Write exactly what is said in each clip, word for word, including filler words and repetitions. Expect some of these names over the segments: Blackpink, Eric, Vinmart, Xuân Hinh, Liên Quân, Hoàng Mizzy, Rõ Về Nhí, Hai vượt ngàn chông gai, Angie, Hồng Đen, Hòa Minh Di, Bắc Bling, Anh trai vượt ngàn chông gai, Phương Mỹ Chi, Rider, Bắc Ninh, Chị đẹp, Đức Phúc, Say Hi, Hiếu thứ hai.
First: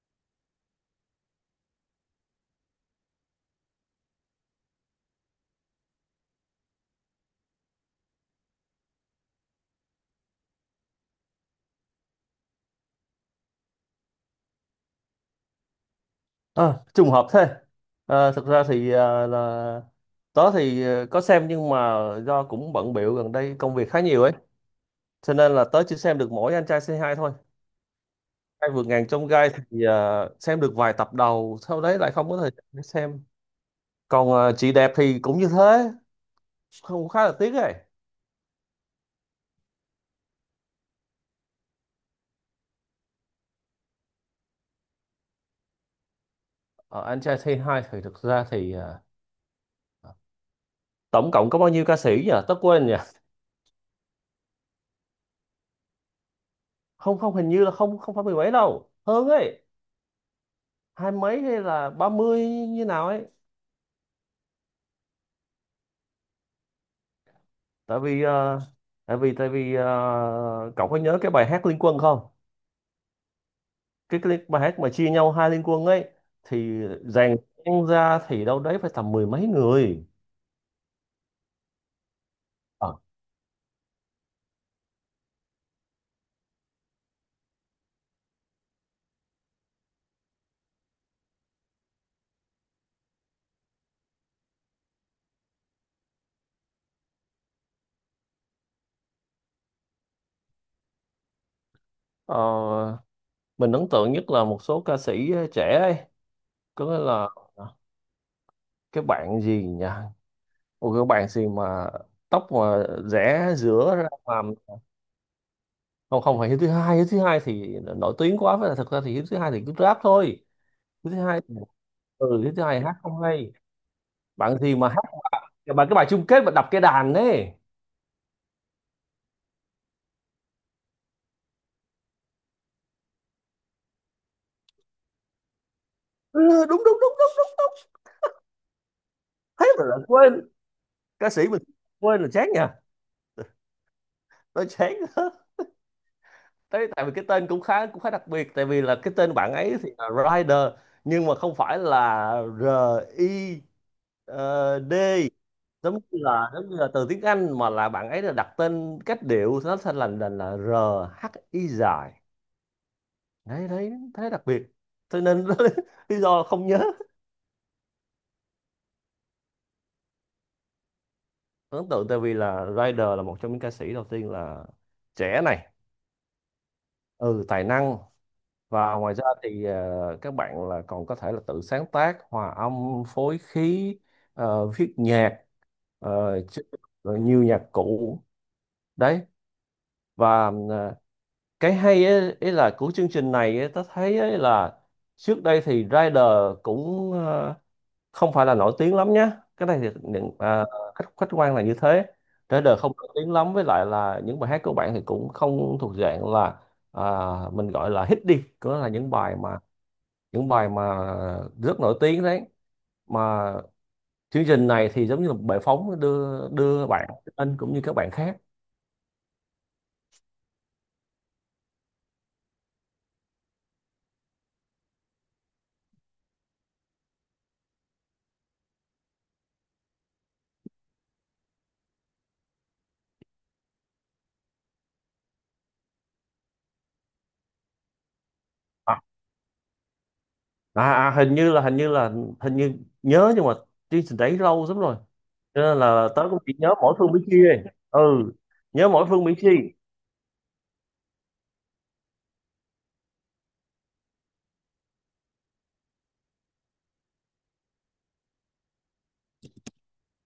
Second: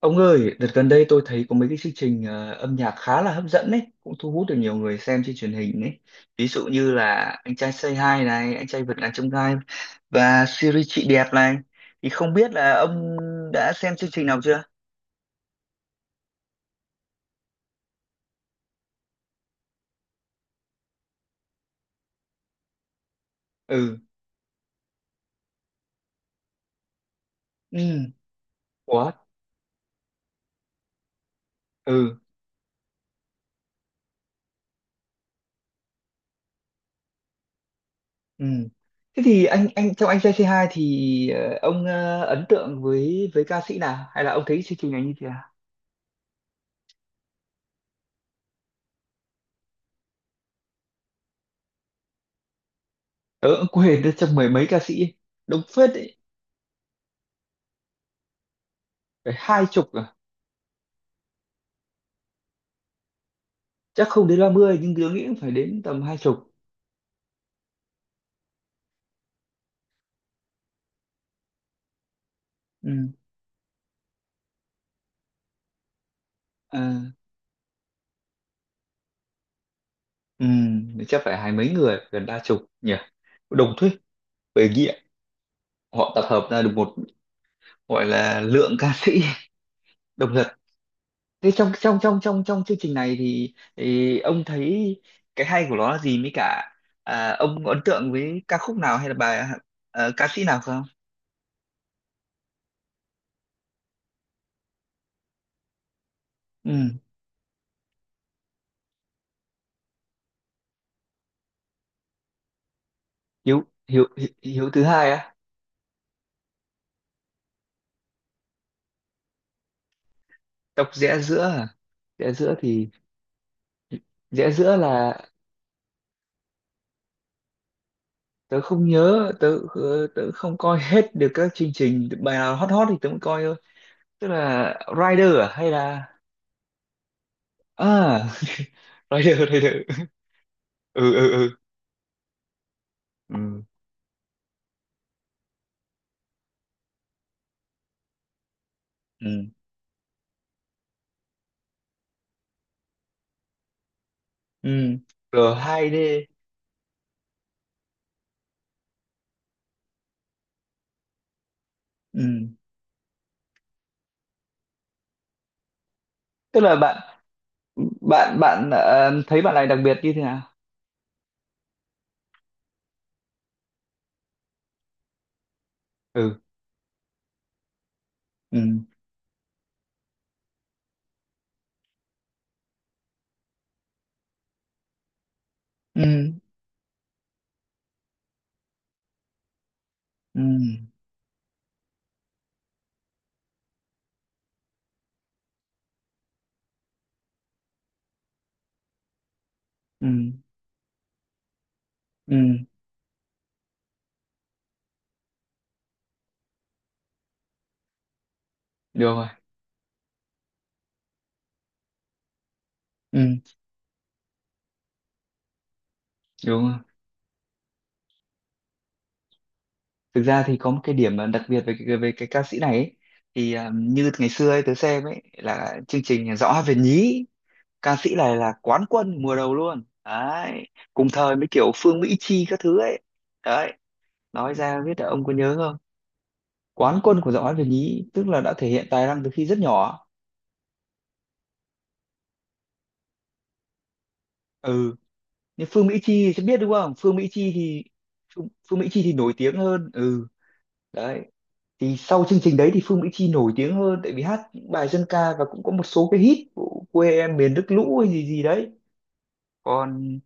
Ông ơi, đợt gần đây tôi thấy có mấy cái chương trình ờ, âm nhạc khá là hấp dẫn đấy, cũng thu hút được nhiều người xem trên truyền hình đấy. Ví dụ như là Anh trai Say Hi này, Anh trai vượt ngàn chông gai và series Chị đẹp này. Thì không biết là ông đã xem chương trình nào chưa? Ờ, Trùng hợp thế. Ờ, thực ra thì ờ, là tớ thì ờ, có xem nhưng mà do cũng bận bịu gần đây công việc Ừ. khá nhiều ấy, cho nên là tớ chỉ xem được mỗi anh trai Say Hi thôi. Ừ. Hai vượt ngàn What? chông gai thì ờ, xem được vài tập đầu, sau đấy lại Ừ. không có thời gian để xem. Còn ờ, chị đẹp thì cũng như thế, không khá là tiếc ấy. Ừ. Thế thì anh anh trong Anh trai Say Hi thì, ờ, ông ờ, ấn tượng với với ca sĩ nào hay là ông thấy chương trình này như thế nào? Ờ, anh trai Say Hi thì thực ra thì ờ, tổng cộng có bao nhiêu ca sĩ nhỉ? Tớ quên nhỉ. Ờ, ông quên được trong mười mấy ca sĩ đông phết đấy, Không không, hình như là không không phải mười mấy đâu, hơn phải ấy, hai chục à? hai mấy hay là ba mươi như nào ấy. Chắc không đến ba mươi nhưng tớ nghĩ cũng phải đến tầm hai chục. Tại vì ờ, tại vì tại vì ờ, cậu có nhớ cái bài hát Liên Quân không? Ừ. Cái, cái bài hát mà chia nhau hai Liên Quân ấy thì À, dàn nhạc ra thì đâu đấy phải tầm mười mấy người. ừ. Chắc phải hai mấy người gần ba chục Ờ, nhỉ, đồng thuyết về nghĩa họ tập hợp ra được một gọi là lượng ca sĩ đồng thật. Thế trong trong trong trong trong chương trình này thì, thì ông thấy cái hay của nó là gì, mới cả à, ông có ấn tượng với ca khúc nào hay là bài, à, ca sĩ nào không? Ờ, mình ấn tượng nhất là một số ca sĩ trẻ ấy, có Ừ. nghĩa là ờ, cái bạn gì nhỉ, một cái bạn gì mà tóc mà rẽ Hiếu, giữa hiếu ra hiếu mà. hiếu thứ hai á? Không không phải hiếu thứ hai, hiếu thứ hai thì nổi tiếng quá, với là thật ra thì hiếu thứ hai thì cứ rap thôi. Đọc Hiếu rẽ thứ hai, giữa à? Rẽ ừ hiếu giữa thứ hai thì hát không hay. rẽ Bạn gì giữa mà hát là, bài, bài cái bài chung kết mà đập cái đàn đấy. tớ không nhớ, tớ ờ, tớ không coi hết được các chương trình, bài nào hot hot thì tớ mới coi thôi. Tức là Rider à hay là, Ừ, đúng đúng đúng đúng đúng đúng. à, Rider, Thế Rider. mà lại quên. Ừ, Ca ừ sĩ ừ mình quên là chán nha. ừ Tôi chán đó. Thế tại vì cái tên cũng khá, cũng khá đặc biệt, tại vì là cái tên ừ bạn ấy thì là Rider, nhưng mà không phải là R, I, ừ ờ, D, giống như rờ hai đê. là giống như là từ tiếng Anh, mà là bạn ấy là đặt tên cách điệu nó thành là là, là R, H, I dài. Ừ, Đấy đấy, thế đặc biệt cho nên lý do tức không là nhớ. bạn, bạn bạn ờ, thấy bạn này đặc biệt như thế nào? Ấn tượng tại vì là Rider là một trong những ca sĩ đầu tiên là trẻ này, Ừ. ừ tài năng, ừ và ngoài ra thì ờ, các bạn là còn có thể là tự sáng tác, hòa âm phối khí, ờ, viết nhạc, ừ ờ, chứ- rồi nhiều nhạc cụ đấy. ừ Và ờ, cái hay ấy, ấy là của chương trình này ấy, ta thấy ấy là trước đây thì Rider cũng ờ, không phải là nổi tiếng lắm nhé. Cái này thì những ừ à, khách khách quan là như thế. ừ Trên đời không nổi tiếng lắm, với lại là những bài hát của bạn thì cũng không thuộc dạng là à, mình gọi là hit đi, có là Được những rồi. bài mà, những bài mà rất nổi tiếng đấy Ừ. mà. Chương trình này thì giống như là một bệ phóng đưa, Đúng rồi. đưa bạn anh cũng như các bạn khác. Thực ra thì có một cái điểm mà đặc biệt về cái- về cái ca sĩ này ấy, thì à, như ngày xưa ấy, tớ xem ấy là chương trình Rõ Về Nhí, ca sĩ này là quán quân mùa đầu luôn đấy, cùng thời với kiểu Phương Mỹ Chi các thứ ấy. Đấy, nói ra biết là ông có nhớ không, quán quân của Rõ Về Nhí tức là đã thể hiện à, tài năng từ khi rất nhỏ. À, à, hình như là, hình như là, hình như nhớ, nhưng mà chương trình đấy lâu lắm Ừ, rồi, cho nhưng nên Phương Mỹ là tớ Chi thì cũng sẽ chỉ biết nhớ đúng không, mỗi phương Phương Mỹ Mỹ Chi Chi ấy. thì, Ừ, Phương, Phương Mỹ nhớ Chi mỗi thì phương nổi Mỹ Chi. tiếng hơn. Ừ. Đấy, thì sau chương trình đấy thì Phương Mỹ Chi nổi tiếng hơn tại vì hát những bài dân ca và cũng có một số cái hit của quê em miền nước lũ hay gì gì đấy. Còn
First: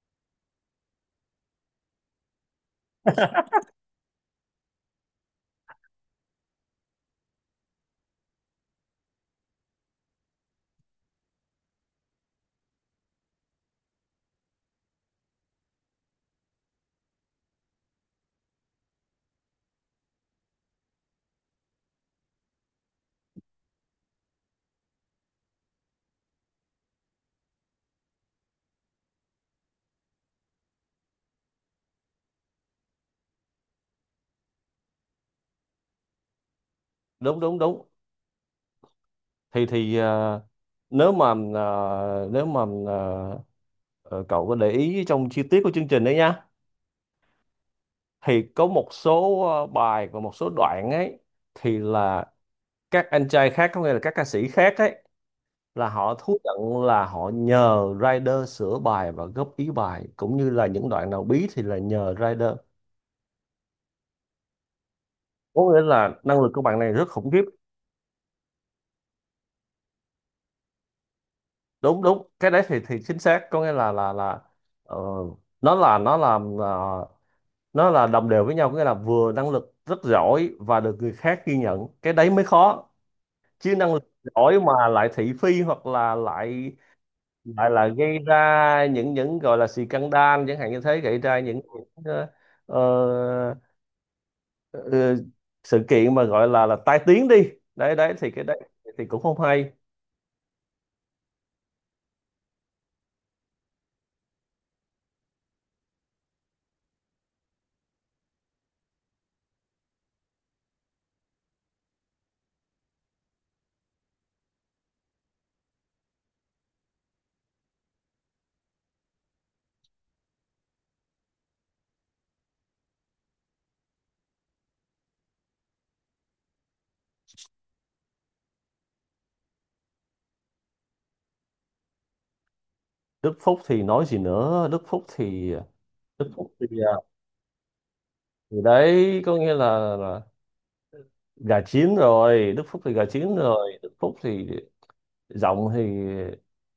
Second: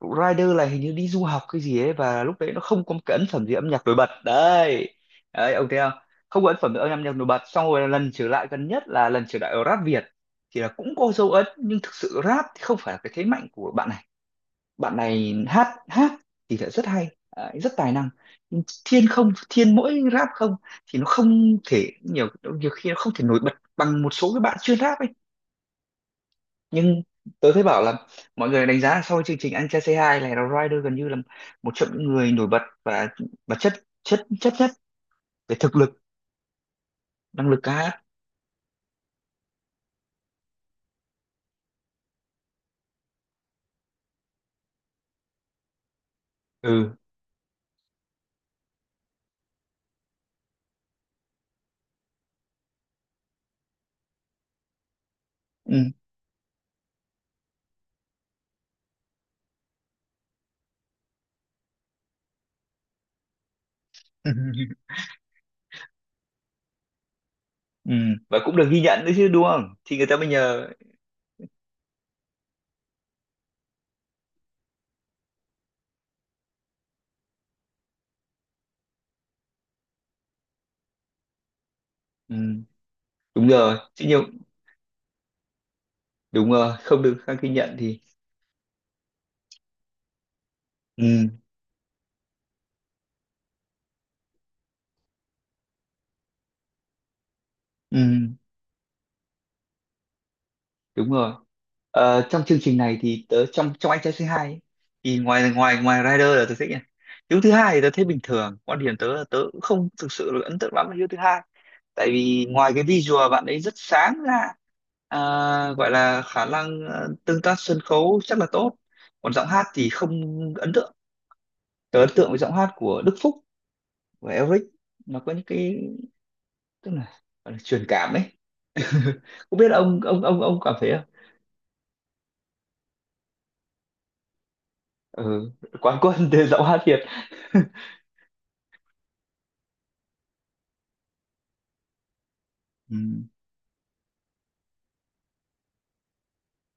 Rider là hình như đi du học cái gì ấy và lúc đấy nó không có một cái ấn phẩm gì âm nhạc nổi bật đấy. Đấy, ông thấy không, không có ấn phẩm âm nhạc nổi bật, xong rồi lần trở lại gần nhất là lần trở lại ở rap Việt thì là cũng có dấu ấn, nhưng thực sự rap thì không phải là cái thế mạnh của bạn này. Bạn này hát hát thì lại rất hay, đấy, rất tài năng. Nhưng thiên không, thiên mỗi rap không thì nó không thể, nhiều nhiều khi nó không thể nổi bật bằng một số cái bạn chuyên rap ấy. Nhưng tớ thấy bảo là mọi người đánh giá là sau chương trình Anh Trai Say Hi này là Rider gần như là một trong những người nổi bật và và chất, chất chất nhất về thực lực, Đúng năng đúng lực ca đúng, hát. thì thì ờ, nếu mà ờ, nếu mà ờ, ờ, cậu có để ý trong chi tiết của chương trình đấy nha, Ừ. thì có một số ờ, bài và một số đoạn ấy, thì là các anh trai khác, có nghĩa là các ca sĩ khác ấy, Ừ. là họ thú nhận là họ nhờ rider sửa bài và góp ý bài, cũng như là những đoạn nào bí thì là nhờ rider. Có nghĩa là năng lực của bạn này rất khủng khiếp. Ừ, và cũng được ghi nhận nữa chứ đúng không, thì người ta mới nhờ. Đúng đúng, cái đấy thì thì chính xác, có nghĩa là là là, ờ, nó là nó làm, nó là đồng đều với nhau, có nghĩa là vừa năng lực rất giỏi và được người khác ghi nhận, cái đấy Ừ, mới khó. đúng Chứ rồi năng lực chứ nhiều. giỏi mà lại thị phi hoặc là Đúng lại, rồi, không được khang ghi lại nhận là thì. gây ra những những gọi là scandal chẳng hạn như thế, Ừ. gây ra những, những ờ, ờ, ờ, sự kiện mà gọi là là tai tiếng đi, đấy đấy Ừ, thì cái đấy thì cũng không hay. đúng rồi. Ờ, trong chương trình này thì tớ, trong trong anh trai xê hai ấy, thì ngoài ngoài ngoài Rider là tớ thích nha. Hiếu thứ hai thì tớ thấy bình thường. Quan điểm tớ là tớ cũng không thực sự là ấn tượng lắm với Hiếu thứ hai. Tại vì ngoài cái visual bạn ấy rất sáng ra, à, gọi là khả năng ờ, tương tác sân khấu chắc là tốt. Còn giọng hát thì không ấn tượng. Tớ ấn tượng với giọng hát của Đức Phúc và Eric. Nó có những cái, tức là, gọi là truyền cảm ấy. Không biết là ông ông ông ông cảm thấy. Đức Phúc thì nói gì nữa, Đức Phúc ừ, thì quán quân Đức thì Phúc giọng thì, hát à, Việt. thì đấy có nghĩa là, là gà chín rồi, Đức Phúc thì Ừ. gà chín rồi, Đức Phúc thì giọng thì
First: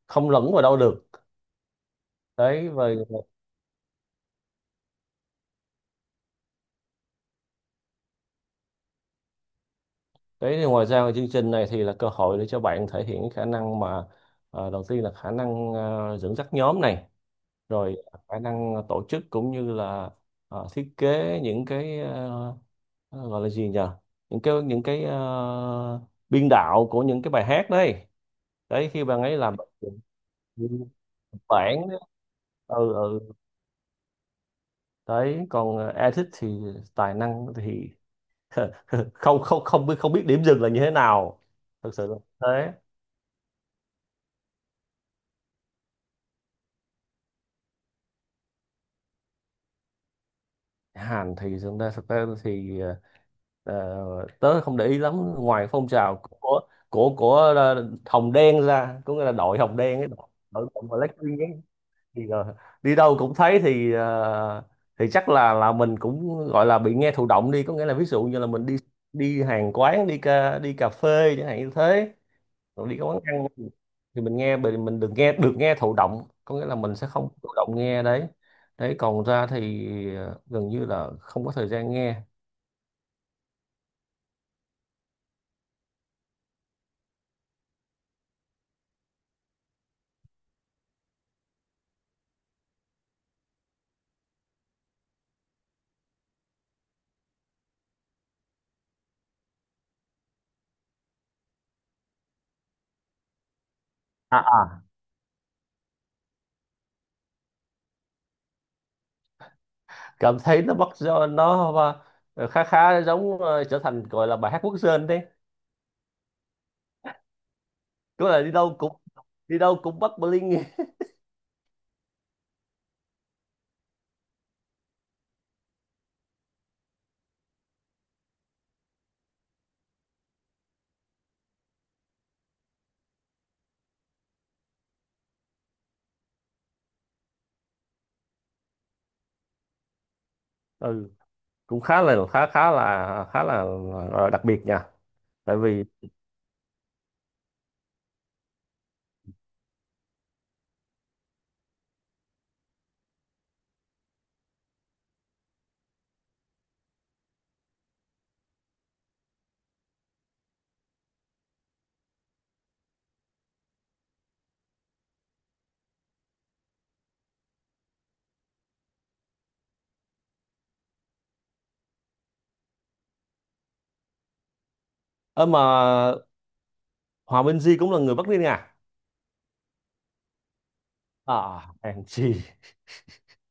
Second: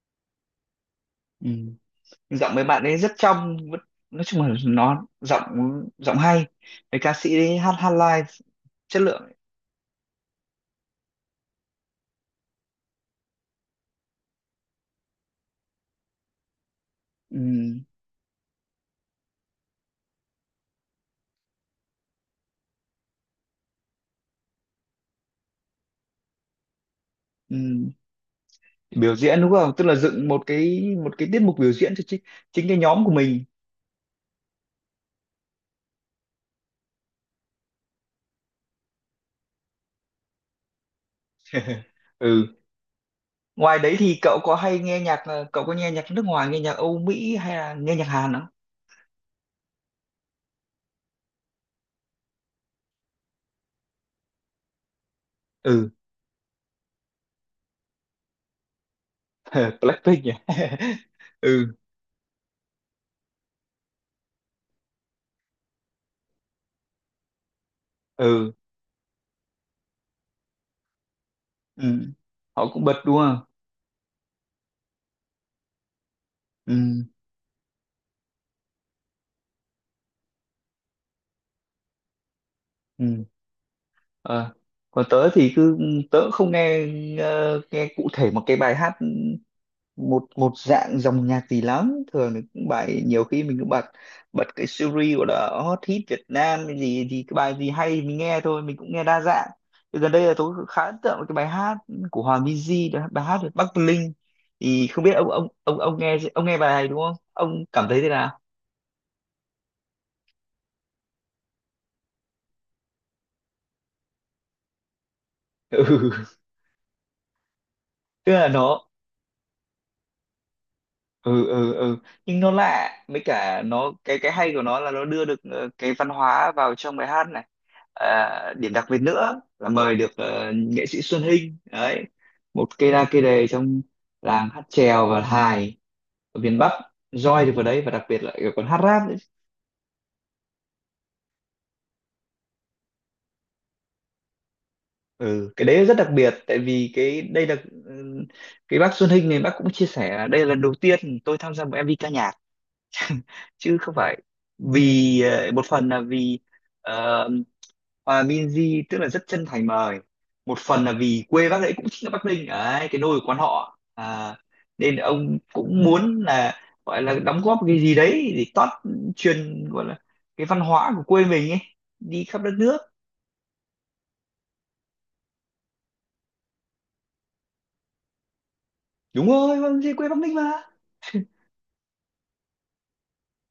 không lẫn vào đâu được. Ừ, giọng mấy Đấy, bạn và ấy rất trong vẫn-, nói chung là nó giọng, giọng hay, cái ca sĩ ấy hát hát live chất lượng. đấy thì ngoài ra chương trình này thì là cơ hội để cho bạn thể hiện cái khả năng mà ờ, đầu tiên là khả năng ờ, dẫn dắt nhóm này, Ừ. rồi khả năng tổ chức cũng như là ờ, thiết kế những cái ờ, ờ, gọi là gì nhỉ, những cái, những cái ờ, biên đạo của những cái bài hát Ừ. đấy. Đấy khi Biểu bạn ấy diễn đúng làm bản. không, tức là dựng một cái, một cái tiết mục biểu diễn cho chính, chính Ừ, cái nhóm của ừ. mình. Đấy còn Edit thì tài năng thì không không, không biết, không biết điểm dừng là như thế nào. Thực sự là Ừ, thế. ngoài đấy thì cậu có hay nghe nhạc, ờ, cậu có nghe nhạc nước ngoài, nghe nhạc Âu Mỹ hay là nghe nhạc Hàn không? Hàn thì thực ra, thực ra thì ờ, ờ, tớ không để ý lắm ngoài phong Ừ. trào của của của ờ, Hồng Đen ra, có nghĩa là đội Hồng Đen ấy, đội Blackpink nhỉ. đội của Blackpink ấy, ừ thì ờ, đi đâu cũng thấy, thì ờ, thì chắc là là mình cũng gọi là bị nghe thụ động đi, có nghĩa là ví dụ như là ừ mình đi, đi hàng quán, đi ca, đi cà phê chẳng hạn như ừ thế, Họ cũng còn bật đi đúng quán không. ăn thì mình nghe mình mình đừng nghe được, nghe thụ động có nghĩa là mình Ừ. sẽ không thụ động nghe đấy. Đấy còn ra thì ờ, gần như là không có thời gian nghe. Ừ. Ờ, còn tớ thì cứ, tớ cũng không nghe ờ, nghe cụ thể một cái bài hát, một một dạng dòng nhạc gì lắm. Thường thì cũng bài, nhiều khi mình cũng bật, bật cái series gọi là hot hit Việt Nam cái gì, thì cái bài gì hay mình nghe thôi, mình cũng nghe đa dạng. Thì gần đây là tôi khá ấn tượng với cái bài hát của Hoàng Mizzy, đó là bài hát về Bắc Bling. à, à. Thì không biết ông, ông ông ông nghe, ông nghe bài này đúng không, ông cảm thấy thế nào? Cảm thấy nó bắt, do nó ờ, khá khá giống ờ, trở thành gọi là bài hát quốc dân đấy. Ừ, Cứ tức là là đi đâu nó. cũng, đi đâu cũng bắt bling. Ừ ừ ừ Nhưng nó lạ, với cả nó, cái cái hay của nó là nó đưa được ờ, cái văn hóa vào trong bài hát này. À, điểm đặc biệt nữa là mời được ờ, nghệ sĩ Xuân Hinh đấy, một cây đa cây đề trong làng hát chèo và hài ở miền Bắc, roi được vào đấy, và đặc biệt lại còn hát rap nữa. Ừ cũng khá là, khá khá là, khá là, là đặc biệt nha. Ừ, Tại cái vì đấy rất đặc biệt tại vì cái đây là, ừ, cái bác Xuân Hinh này bác cũng chia sẻ là đây là lần đầu tiên tôi tham gia một em vi ca nhạc, chứ không phải vì, ờ, một phần là vì, ờ, Hòa Minzy tức là rất chân thành mời. Một phần là vì quê bác ấy cũng chính là Bắc Ninh đấy, cái nôi của quan họ, à, nên ông cũng muốn là gọi là đóng góp cái gì đấy để tót, truyền gọi là cái văn hóa của quê mình ấy đi khắp đất nước. ơ mà Hòa Minh Di cũng là người Bắc Ninh à? Đúng rồi, Hòa Minzy quê Bắc Ninh mà, À Angie.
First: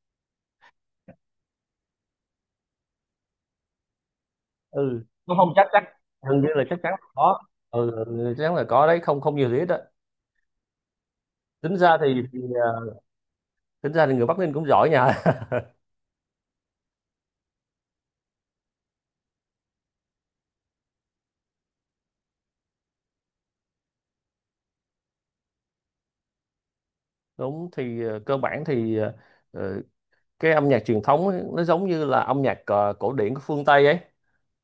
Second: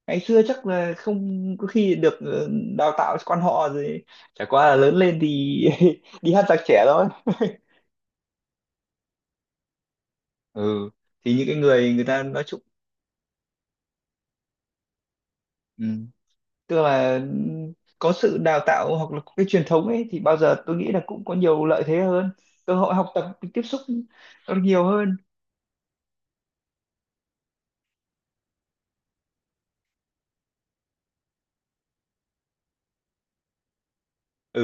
ngày xưa chắc là không có khi được ờ, đào tạo quan họ rồi, chả qua là lớn Ừ lên không không, thì chắc chắc, đi hình hát như giặc là, chắc trẻ chắn thôi. là có. Ừ, ừ, chắc chắn là có đấy, không không nhiều thì ít đó. Ừ, thì những cái tính người, ra người ta thì, thì nói chung. à, Tính ra thì người Bắc Ninh cũng giỏi nha. Ừ, tức là có sự đào tạo hoặc là có cái truyền thống ấy thì bao giờ tôi nghĩ là cũng có nhiều lợi thế hơn, cơ hội học tập tiếp xúc nó nhiều hơn. Đúng, thì à, cơ bản thì à, ờ, cái âm nhạc truyền thống ấy, nó giống như là âm nhạc ờ, cổ điển của phương Tây ấy,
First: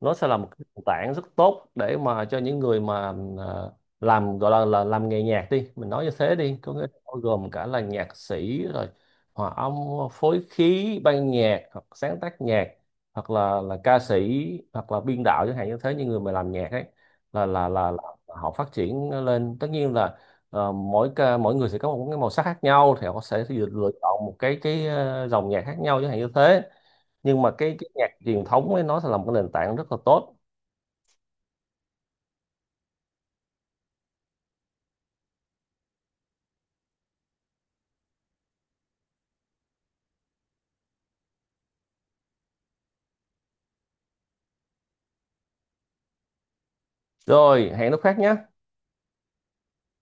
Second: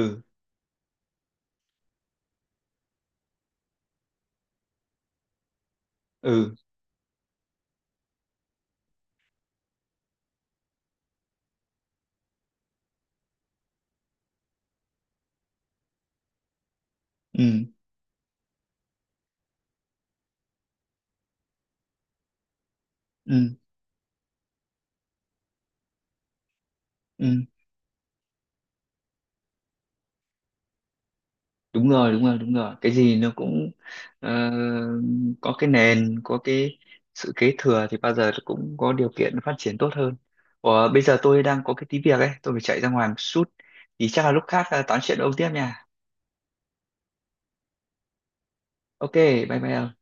nó sẽ là một cái nền tảng rất tốt để mà cho những người mà ờ, làm gọi là, là làm nghề nhạc đi, mình nói như thế ừ đi, có nghĩa là bao gồm cả là nhạc sĩ, rồi hòa âm phối khí ban nhạc hoặc sáng tác nhạc, hoặc là là ca sĩ, hoặc là biên đạo chẳng hạn như thế, những người mà làm nhạc ấy là ừ là là, là họ phát triển lên. Tất nhiên là Ờ, mỗi ca, mỗi người sẽ có một cái màu sắc khác nhau, thì họ sẽ ừ lựa lựa chọn một cái cái ờ, dòng nhạc khác nhau chẳng hạn như thế. ừ Nhưng mà cái, cái nhạc truyền thống ấy nó sẽ là một cái nền tảng rất là tốt. Đúng rồi, đúng rồi đúng rồi cái gì nó cũng, ờ, có cái nền, có cái sự kế thừa thì bao giờ nó cũng có điều kiện phát triển tốt hơn. Ủa, bây giờ tôi đang có cái tí việc ấy, tôi phải chạy ra ngoài một chút, thì chắc là lúc khác à, tám chuyện ôm tiếp nha. Rồi hẹn lúc khác nhé. Ok, bye bye.